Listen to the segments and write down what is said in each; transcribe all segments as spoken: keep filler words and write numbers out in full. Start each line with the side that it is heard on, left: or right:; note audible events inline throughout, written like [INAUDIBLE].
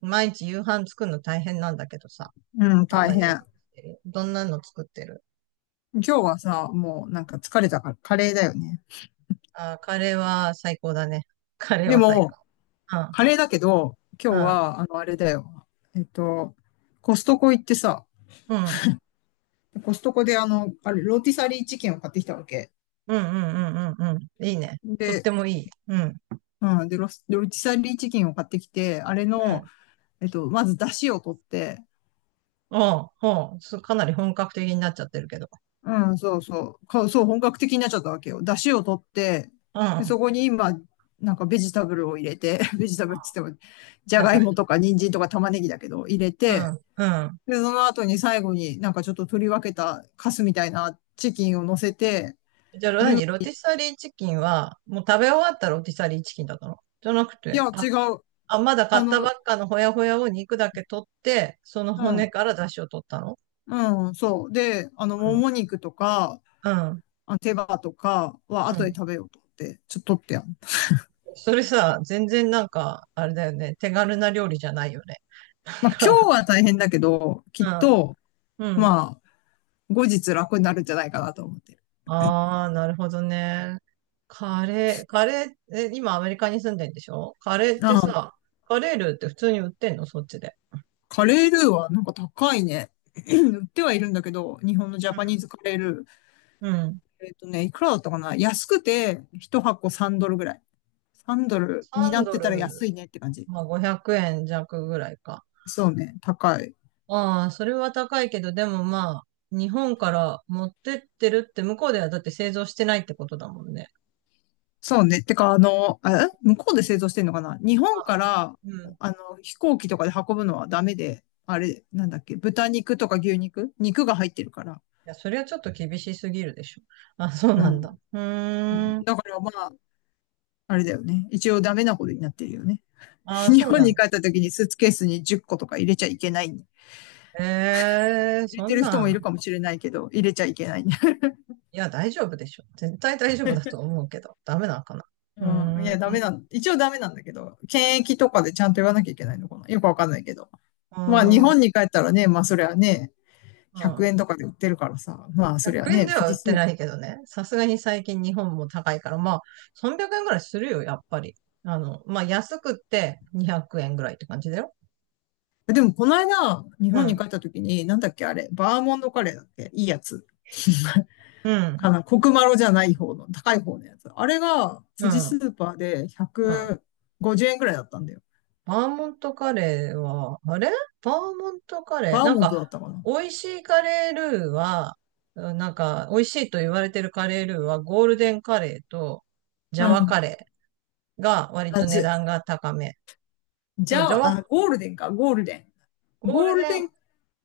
right: 毎日夕飯作るの大変なんだけどさ。
left: うん、
right: どん
left: 大
right: な夕飯
left: 変。
right: 作ってるどんなの作ってる？
left: 今日はさ、もうなんか疲れたからカレーだよね。
right: あー、カレーは最高だね。[LAUGHS] カレー
left: で
right: は最
left: も、
right: 高。う
left: カレーだけど、
right: ん、
left: 今
right: う
left: 日
right: ん、
left: は、あの、あれだよ。えっと、コストコ行ってさ、
right: うん、
left: コストコであの、あれ、ローティサリーチキンを買ってきたわけ。
right: うん、うん、うん、うん。いいね。とっ
left: で、
right: てもいい。うん、
left: うん、で、ロス、ローティサリーチキンを買ってきて、あれ
right: う
left: の、
right: ん。
left: えっと、まず出汁を取って、
right: おう、おう、すかなり本格的になっちゃってるけど。
left: うん、そうそう。か、そう、本格的になっちゃったわけよ。出汁を取って、
right: う
left: で、
right: ん、
left: そこに今、なんかベジタブルを入れて、[LAUGHS] ベジタブルって言っても、じゃ
right: 野
left: がいも
right: 菜。
left: とか人参とか玉ねぎだけど、入れ
right: う
left: て、
right: ん、うん。
left: で、その後に最後になんかちょっと取り分けたカスみたいなチキンを乗せて、
right: じゃあ、何ロティサリーチキンは、もう食べ終わったロティサリーチキンだったのじゃなく
left: いや、
right: て、あ、
left: 違う。
right: あ、まだ買
left: あ
right: ったば
left: の、
right: っかのほやほやを肉だけ取って、その
left: う
right: 骨
left: ん、
right: から出汁を取ったの？
left: うん、そう。で、あの、もも肉とか、
right: うん。
left: あ手羽とか
right: う
left: は後で
right: ん。
left: 食べようと思って、ちょっと取ってやん。
right: それさ、全然なんか、あれだよね。手軽な料理じゃないよね。なん
left: まあ、今
right: か、
left: 日は大変だけど、きっと、
right: うん。うん。
left: まあ、後日楽になるんじゃないかなと思ってる。
right: ああ、なるほどね。カレー、カレー、え、今アメリカに住んでんでしょ？カレーって
left: あ
right: さ、カレールーって普通に売ってんのそっちで？
left: カレールーはなんか高いね。[CLEARS THROAT] 売ってはいるんだけど、日本のジ
right: う
left: ャパニ
right: ん。
left: ーズカレールー。
right: うん。
left: えっとね、いくらだったかな、安くて、ひとはこ箱さんドルドルぐらい。さんドルドルに
right: さん
left: なっ
right: ド
left: てたら安
right: ル、
left: いねって感じ。
right: まあごひゃくえん弱ぐらいか。
left: そうね、高い。
right: ああ、それは高いけど、でもまあ、日本から持ってってるって向こうではだって製造してないってことだもんね。
left: そうね。てか、あの、え、向こうで製造してんのかな、日本
right: あ、あ
left: か
right: の
left: ら、
right: うん。
left: あの、飛行機とかで運ぶのはダメで、あれ、なんだっけ、豚肉とか牛肉、肉が入ってるから。
right: や、それはちょっと厳しすぎるでしょ。あ、そう
left: う
right: なん
left: ん。
right: だ。う
left: うん、
right: ーん。
left: だからまあ、あれだよね。一応ダメなことになってるよね。[LAUGHS]
right: あ、
left: 日
right: そう
left: 本
right: なん
left: に帰っ
right: だ。
left: た時にスーツケースにじゅっことか入れちゃいけない。入
right: ええ
left: れ
right: そ
left: て
right: ん
left: る人もい
right: な
left: る
right: ん。
left: かもしれないけど、入れちゃいけない。
right: いや、大丈夫でしょ。絶対大丈夫だと思うけど。ダメなのかな。う
left: [LAUGHS] うん。いや、ダ
right: ー
left: メな
right: ん。
left: ん、一応ダメなんだけど、検疫とかでちゃんと言わなきゃいけないのかな。よくわかんないけど。まあ、日
right: あー、
left: 本に帰ったらね、まあ、それはね、
right: う
left: 100
right: ん。
left: 円とかで売ってるからさ、まあ、それは
right: ひゃくえん
left: ね、
right: で
left: 富
right: は売っ
left: 士ス
right: て
left: ー
right: ないけどね。さすがに最近日本も高いから、まあ、さんびゃくえんぐらいするよ、やっぱり。あの、まあ、安くってにひゃくえんぐらいって感じだよ。
left: パーでも、この間、日
right: う
left: 本に
right: ん。
left: 帰った時に、なんだっけ、あれ、バーモンドカレーだっけ、いいやつ。
right: うん。
left: かな、コクマロじゃない方の、高い方のやつ。あれが、
right: う
left: 富士ス
right: ん。
left: ーパーで
right: うん。
left: ひゃくごじゅうえんく、ごじゅうえんくらいだったんだよ。
right: バーモントカレーは、あれバーモントカレ
left: バ
right: ー。
left: ー
right: なん
left: モン
right: か、
left: トだったかな。
right: 美味しいカレールーは、うんなんか、美味しいと言われてるカレールーは、ゴールデンカレーと、ジャ
left: う
right: ワ
left: ん。
right: カレーが割
left: あ、
right: と
left: じ
right: 値
left: ゃ、
right: 段が高め。
left: じ
right: と、
left: ゃ
right: ジャ
left: あ、
right: ワ、
left: あゴールデンか、ゴールデン。
right: ゴー
left: ゴー
right: ル
left: ル
right: デ
left: デ
right: ン
left: ン、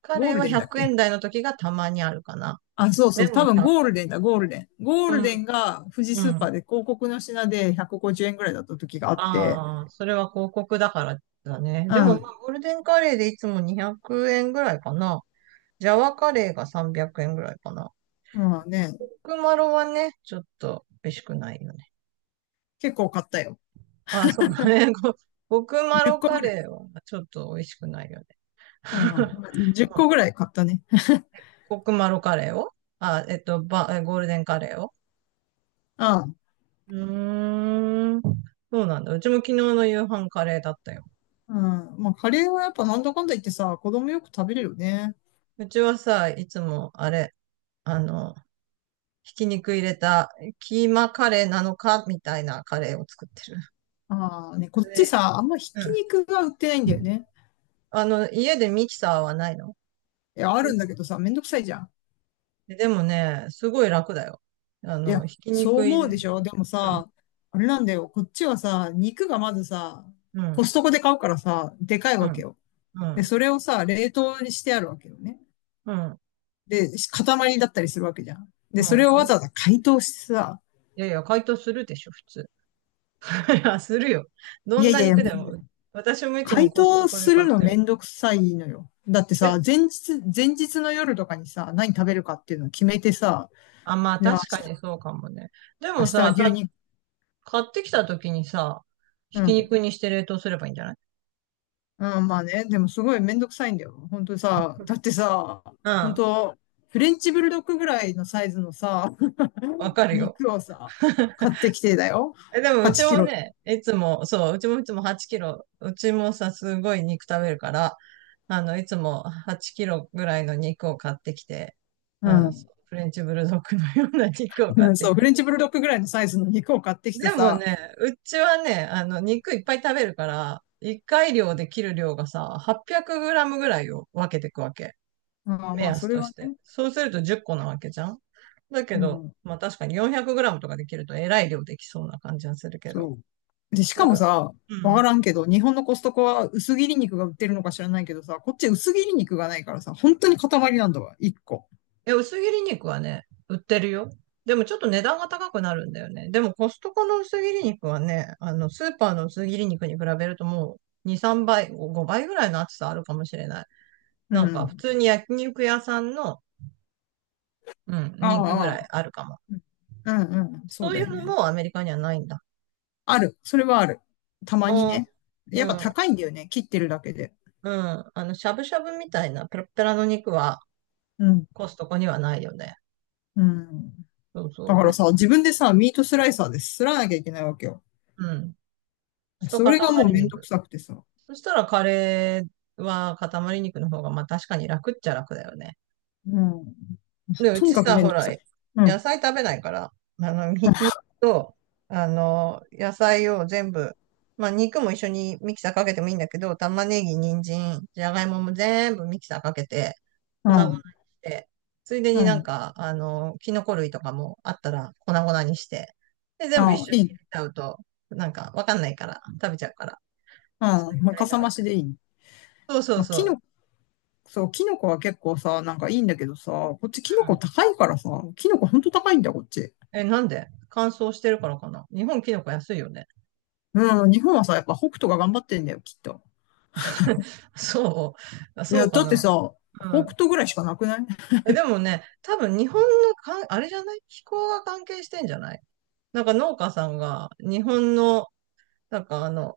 right: カ
left: ゴー
right: レー
left: ル
right: は
left: デンだっ
right: ひゃくえん
left: け？
right: 台の時がたまにあるかな。
left: あ、そうそ
right: で
left: う、
right: も
left: 多
right: いち。
left: 分ゴールデンだ、ゴールデン。ゴー
right: う
left: ルデ
right: ん、
left: ンが富士
right: う
left: スーパ
right: ん。
left: ーで広告の品でひゃくごじゅうえんく、ごじゅうえんくらいだった時があって、
right: ああ、それは広告だからだね。
left: う
right: でも、ま
left: ん。
right: あ、ゴールデンカレーでいつもにひゃくえんぐらいかな。ジャワカレーがさんびゃくえんぐらいかな。
left: まあね、
right: クマロはね、ちょっと美味しくないよね。
left: 結構買ったよ。
right: あ、そうだね。[LAUGHS] ごコクマ
left: 10
right: ロ
left: 個
right: カ
left: ぐらい。
right: レーはちょっと美味しくないよね。
left: う
right: [LAUGHS]
left: ん。いっこぐらい買ったね。
right: コクマロカレーをあ、えっと、ば、えゴールデンカレーを。
left: うん。
right: うーん。そうなんだ。うちも昨日の夕飯カレーだったよ。
left: うん。まあ、カレーはやっぱなんだかんだ言ってさ、子供よく食べれるよね。
right: うちはさ、いつもあれ、あの、ひき肉入れたキーマカレーなのかみたいなカレーを作ってる。
left: ああね、こっち
right: で、
left: さ、あんまひ
right: う
left: き
right: ん。
left: 肉が売ってないんだよね。
right: あの、家でミキサーはないの？
left: いや、ある
right: ミ
left: んだけどさ、めんどくさいじゃん。
right: ででもね、すごい楽だよ。あ
left: い
right: の、
left: や、
right: ひき
left: そう
right: 肉い
left: 思う
right: る？
left: でしょ、でも
right: うん、
left: さ、あれなんだよ。こっちはさ、肉がまずさ、
right: う
left: コ
right: ん、
left: ストコで買うからさ、でかい
right: う
left: わけ
right: ん、
left: よ。
right: う
left: で、
right: ん、
left: それをさ、冷凍にしてあるわけよね。
right: うん、
left: で、塊だったりするわけじゃん。
right: う
left: で、そ
right: ん。
left: れをわ
right: か
left: ざわざ解凍してさ、
right: いやいや、解凍するでしょ、普通。[LAUGHS] いや、するよ。ど
left: いや
right: ん
left: い
right: な
left: やいや、
right: 肉
left: め
right: でも。
left: ん
right: 私もいつ
left: 解
right: もコス
left: 凍
right: トコ
left: す
right: で買
left: る
right: っ
left: の
right: て
left: め
right: る。
left: んどくさいのよ。だって
right: え、
left: さ、前日、前日の夜とかにさ、何食べるかっていうのを決めてさ、
right: あ、まあ
left: じゃあ
right: 確かにそうかもね。
left: 明日、
right: で
left: 明
right: も
left: 日は
right: さ、
left: 牛
right: た、
left: 肉、
right: 買ってきた時にさ、ひ
left: う
right: き
left: ん。
right: 肉にして冷凍すればいいんじゃない？
left: うん、まあね、でもすごいめんどくさいんだよ。本当さ、だってさ、
right: う
left: 本
right: ん、
left: 当フレンチブルドッグぐらいのサイズのさ、
right: わか
left: [LAUGHS]
right: るよ。
left: 肉をさ、買ってきてだよ。
right: え、でもうち
left: 8キ
right: も
left: ロ。
right: ね、いつも、そう、うちもいつもはちキロ、うちもさ、すごい肉食べるから、あの、いつもはちキロぐらいの肉を買ってきて、
left: う
right: うん、そ
left: ん。
right: うフレンチブルドッグのような肉を買
left: う
right: っ
left: ん、
right: て
left: そ
right: き
left: う、フ
right: て。
left: レンチブルドッグぐらいのサイズの肉を買ってきて
right: でも
left: さ、
right: ね、うちはね、あの、肉いっぱい食べるから、いっかい量で切る量がさ、はっぴゃくグラムぐらいを分けていくわけ。
left: ああ、
right: 目
left: まあ、
right: 安
left: それ
right: と
left: は
right: して。
left: ね、
right: そうするとじゅっこなわけじゃん。だけ
left: う
right: ど、
left: ん。
right: まあ確かによんひゃくグラムとかできるとえらい量できそうな感じはするけど。
left: そう。で、し
right: な
left: か
right: ん
left: も
right: か、
left: さ、
right: う
left: わか
right: ん。
left: らんけど、日本のコストコは薄切り肉が売ってるのか知らないけどさ、こっち薄切り肉がないからさ、本当に塊なんだわ、一個。
right: え、薄切り肉はね、売ってるよ。でもちょっと値段が高くなるんだよね。でもコストコの薄切り肉はね、あの、スーパーの薄切り肉に比べるともうに、さんばい、ごばいぐらいの厚さあるかもしれない。
left: う
right: なんか普
left: ん。
right: 通に焼肉屋さんの、うん、肉ぐ
left: あ
right: ら
left: あ、
right: いあるかも。
left: うんうんうん、そう
right: そうい
left: だよ
right: うの
left: ね。
right: もアメリカにはないんだ。
left: ある。それはある。たまに
right: ああ、
left: ね。やっ
right: う
left: ぱ
right: ん、
left: 高いんだよね、切ってるだけで。
right: うん。あの、しゃぶしゃぶみたいなペラペラの肉は
left: うん。
right: コストコにはないよね。
left: うん。
right: そう
left: だ
right: そう。
left: から
right: ね、
left: さ、自分でさ、ミートスライサーで擦らなきゃいけないわけよ。
right: うん。一
left: それがもう
right: 塊
left: めんどく
right: 肉。
left: さくてさ。
right: そしたらカレーは塊肉の方が、まあ確かに楽っちゃ楽だよね。
left: うん。
right: で、う
left: とに
right: ち
left: かく
right: さ、
left: めん
right: ほ
left: どく
right: ら、
left: さい。う
right: 野
left: ん。
right: 菜食べないから、あの、ひき肉と、あの、野菜を全部、まあ肉も一緒にミキサーかけてもいいんだけど、玉ねぎ、人参、じゃがいもも全部ミキサーかけて、
left: う
right: 粉々にし
left: ん。
right: て、ついで
left: う
right: になん
left: ん。
right: か、あの、キノコ類とかもあったら粉々にして、で、全部一
left: ああ、
right: 緒に
left: い
right: 入
left: い。
right: れちゃうと、なんかわかんないから、食べちゃうから、
left: う
right: それ
left: ん。
right: ぐ
left: まあ、
right: らい
left: か
right: な
left: さ
right: ら。
left: 増しでいいね。
right: そうそう
left: まあ、
right: そ
left: キノ
right: う。
left: コ、そう、キノコは結構さ、なんかいいんだけどさ、こっちキノコ高いからさ、キノコほんと高いんだよ、こっち。
right: え、なんで乾燥してるからかな？日本キノコ安いよね。
left: うん、日本はさ、やっぱ北斗が頑張ってんだよ、きっと。
right: [LAUGHS] そう。あ
left: い
right: そ
left: や、
right: うか
left: だって
right: な。
left: さ、
right: う
left: 北
right: ん。
left: 斗ぐらいしかなくない？ [LAUGHS]
right: え、でもね、多分日本のかん、あれじゃない？気候が関係してんじゃない？なんか農家さんが日本の、なんかあの、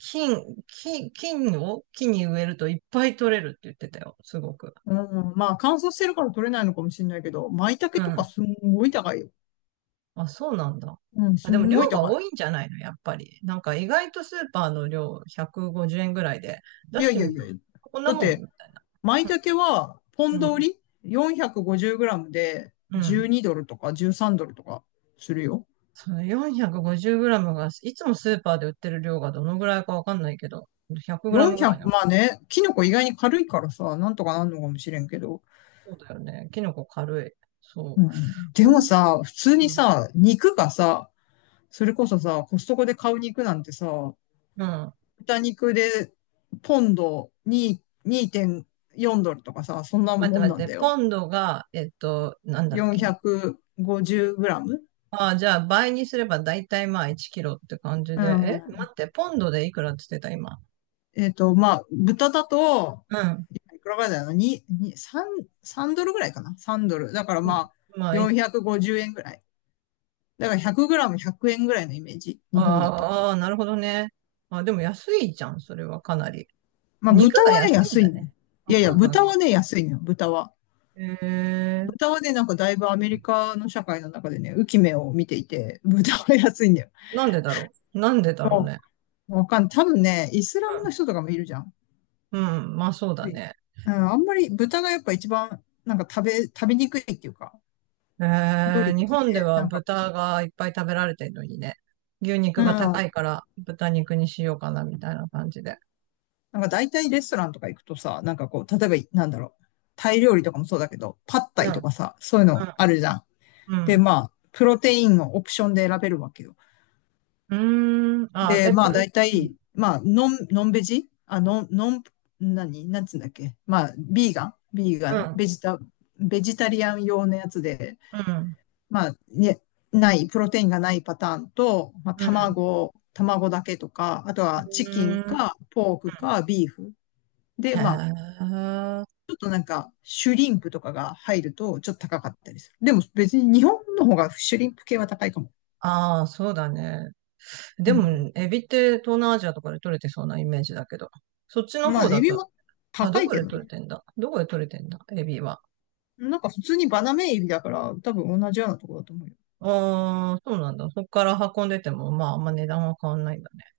right: 金、金、金を木に植えるといっぱい取れるって言ってたよ。すごく。
left: うん、まあ乾燥してるから取れないのかもしれないけど、舞
right: う
left: 茸とか
right: ん。
left: すんごい高いよ。
right: あ、そうなんだ。
left: うん、
right: あ、
left: す
right: でも
left: んご
right: 量
left: い
right: が
left: 高い。
right: 多いんじゃないのやっぱり。なんか意外とスーパーの量ひゃくごじゅうえんぐらいで出
left: い
right: し
left: やい
right: てみ
left: や
right: る。
left: い
right: と
left: やいや。
right: こんな
left: だっ
right: もん
left: て、
right: みたいな。
left: 舞
right: う
left: 茸は、ポン
right: ん。う
left: ド売
right: ん
left: り？ よんひゃくごじゅう グラムで
right: うん。
left: じゅうにドルとかじゅうさんドルとかするよ。
right: そのよん ご れいムが、いつもスーパーで売ってる量がどのぐらいかわかんないけど、いち ぜろ ぜろムぐらいな
left: よんひゃく、
right: の。
left: まあね、キノコ意外に軽いからさ、なんとかなんのかもしれんけど。
right: そうだよね。キノコ軽い。
left: う
right: そ
left: ん、で
right: う。う
left: も
right: ん。
left: さ、普通に
right: うん。
left: さ、肉がさ、それこそさ、コストコで買う肉なんてさ、
right: うん。
left: 豚肉でポンドに、 にてんよんドルとかさ、そんな
right: 待って
left: もん
right: 待
left: なん
right: っ
left: だ
right: て、
left: よ。
right: ポンドが、えっと、なんだっけ。
left: よんひゃくごじゅうグラム、
right: ああ、じゃあ倍にすれば大体まあいちキロって感じ
left: う
right: で。え待
left: ん。
right: って、ポンドでいくらって言ってた、今？
left: えっと、まあ、豚だと、
right: うん。
left: いくらぐらいだよな、に、さん、さんドルぐらいかな？ さん ドル。だからまあ、
right: まあ、い
left: よんひゃくごじゅうえんぐらい。だからいち れい ゼロム、いち れい ゼロえんぐらいのイメージ。
right: あ
left: 日本だと。
right: ーあー、なるほどね。あ、でも安いじゃん、それはかなり。
left: まあ、
right: 肉
left: 豚
right: が
left: はね、
right: 安いん
left: 安
right: だ
left: い
right: ね。
left: ね。い
right: あ、
left: やい
right: そ
left: や、
right: うなん
left: 豚
right: だ。
left: はね、安いのよ、豚は。
right: へえ。
left: 豚はね、なんかだいぶアメリカの社会の中でね、浮き目を見ていて、豚は安いんだよ。
right: なんでだろう。なんでだろう
left: も
right: ね。
left: う、わかんない。多分ね、イスラムの人とかもいるじゃん。
right: うん、うんまあそうだ
left: で、
right: ね。
left: うん、あんまり豚がやっぱ一番、なんか食べ、食べにくいっていうか、料
right: え
left: 理
right: ー、
left: と
right: 日
left: し
right: 本で
left: て、
right: は
left: なんか、
right: 豚がいっぱい食べられてるのにね。牛肉
left: うん、
right: が高
left: な
right: いから豚肉にしようかなみたいな感じで。
left: んか大体レストランとか行くとさ、なんかこう、例えば、なんだろう、タイ料理とかもそうだけど、パッ
right: う
left: タ
right: ん、
left: イと
right: う
left: かさ、そういうのあるじゃん。で、
right: ん。
left: まあ、プロテインをオプションで選べるわけよ。
right: うん。うーん。あ、
left: で、
right: え、
left: ま
right: ぷ
left: あ、
right: る、
left: 大
right: うん。
left: 体、まあ、ノン、ノンベジあ、ノン、ノン、何なんつうんだっけ、まあ、ビーガンビーガ
right: う
left: ン
right: ん、
left: ベジタ、ベジタリアン用のやつで、
right: うん。
left: まあ、ね、ない、プロテインがないパターンと、まあ、
right: うん。
left: 卵、卵だけとか、あと
right: う
left: はチキン
right: ん。
left: か、ポークか、ビーフ。で、
right: へ
left: まあ、
right: え。
left: ちょっとなんか、シュリンプとかが入ると、ちょっと高かったりする。でも別に日本の方がシュリンプ系は高いかも。
right: ああ、そうだね。
left: う
right: で
left: ん、
right: も、エビって東南アジアとかで取れてそうなイメージだけど。そっちの
left: まあ、
right: 方
left: エ
right: だ
left: ビ
right: と、
left: も
right: あ、
left: 高
right: ど
left: い
right: こ
left: け
right: で
left: ど
right: 取れ
left: ね。
right: てんだどこで取れてんだエビは？
left: なんか普通にバナメイエビだから、多分同じようなところだと思うよ。
right: ああ、そうなんだ。そこから運んでても、まあ、あんま値段は変わんないんだね。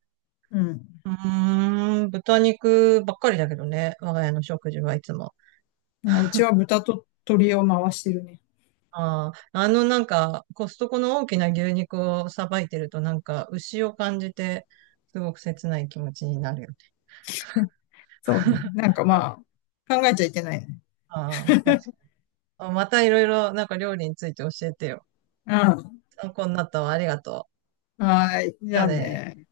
left: うん。
right: うーん、豚肉ばっかりだけどね、我が家の食事はいつも。
left: うちは豚と鶏を回してるね。
right: ああ、あのなんか、コストコの大きな牛肉をさばいてると、なんか、牛を感じて、すごく切ない気持ちになるよね。
left: そうね。
right: [LAUGHS]
left: なんかまあ、考えちゃいけないね。
right: ああ、確
left: [LAUGHS]
right: かに。またいろいろ、なんか料理について教えてよ。
left: うん。
right: 参考になったわ。ありがと
left: はい。
right: う。
left: じ
right: じゃ
left: ゃ
right: あ
left: あ
right: ね。
left: ね。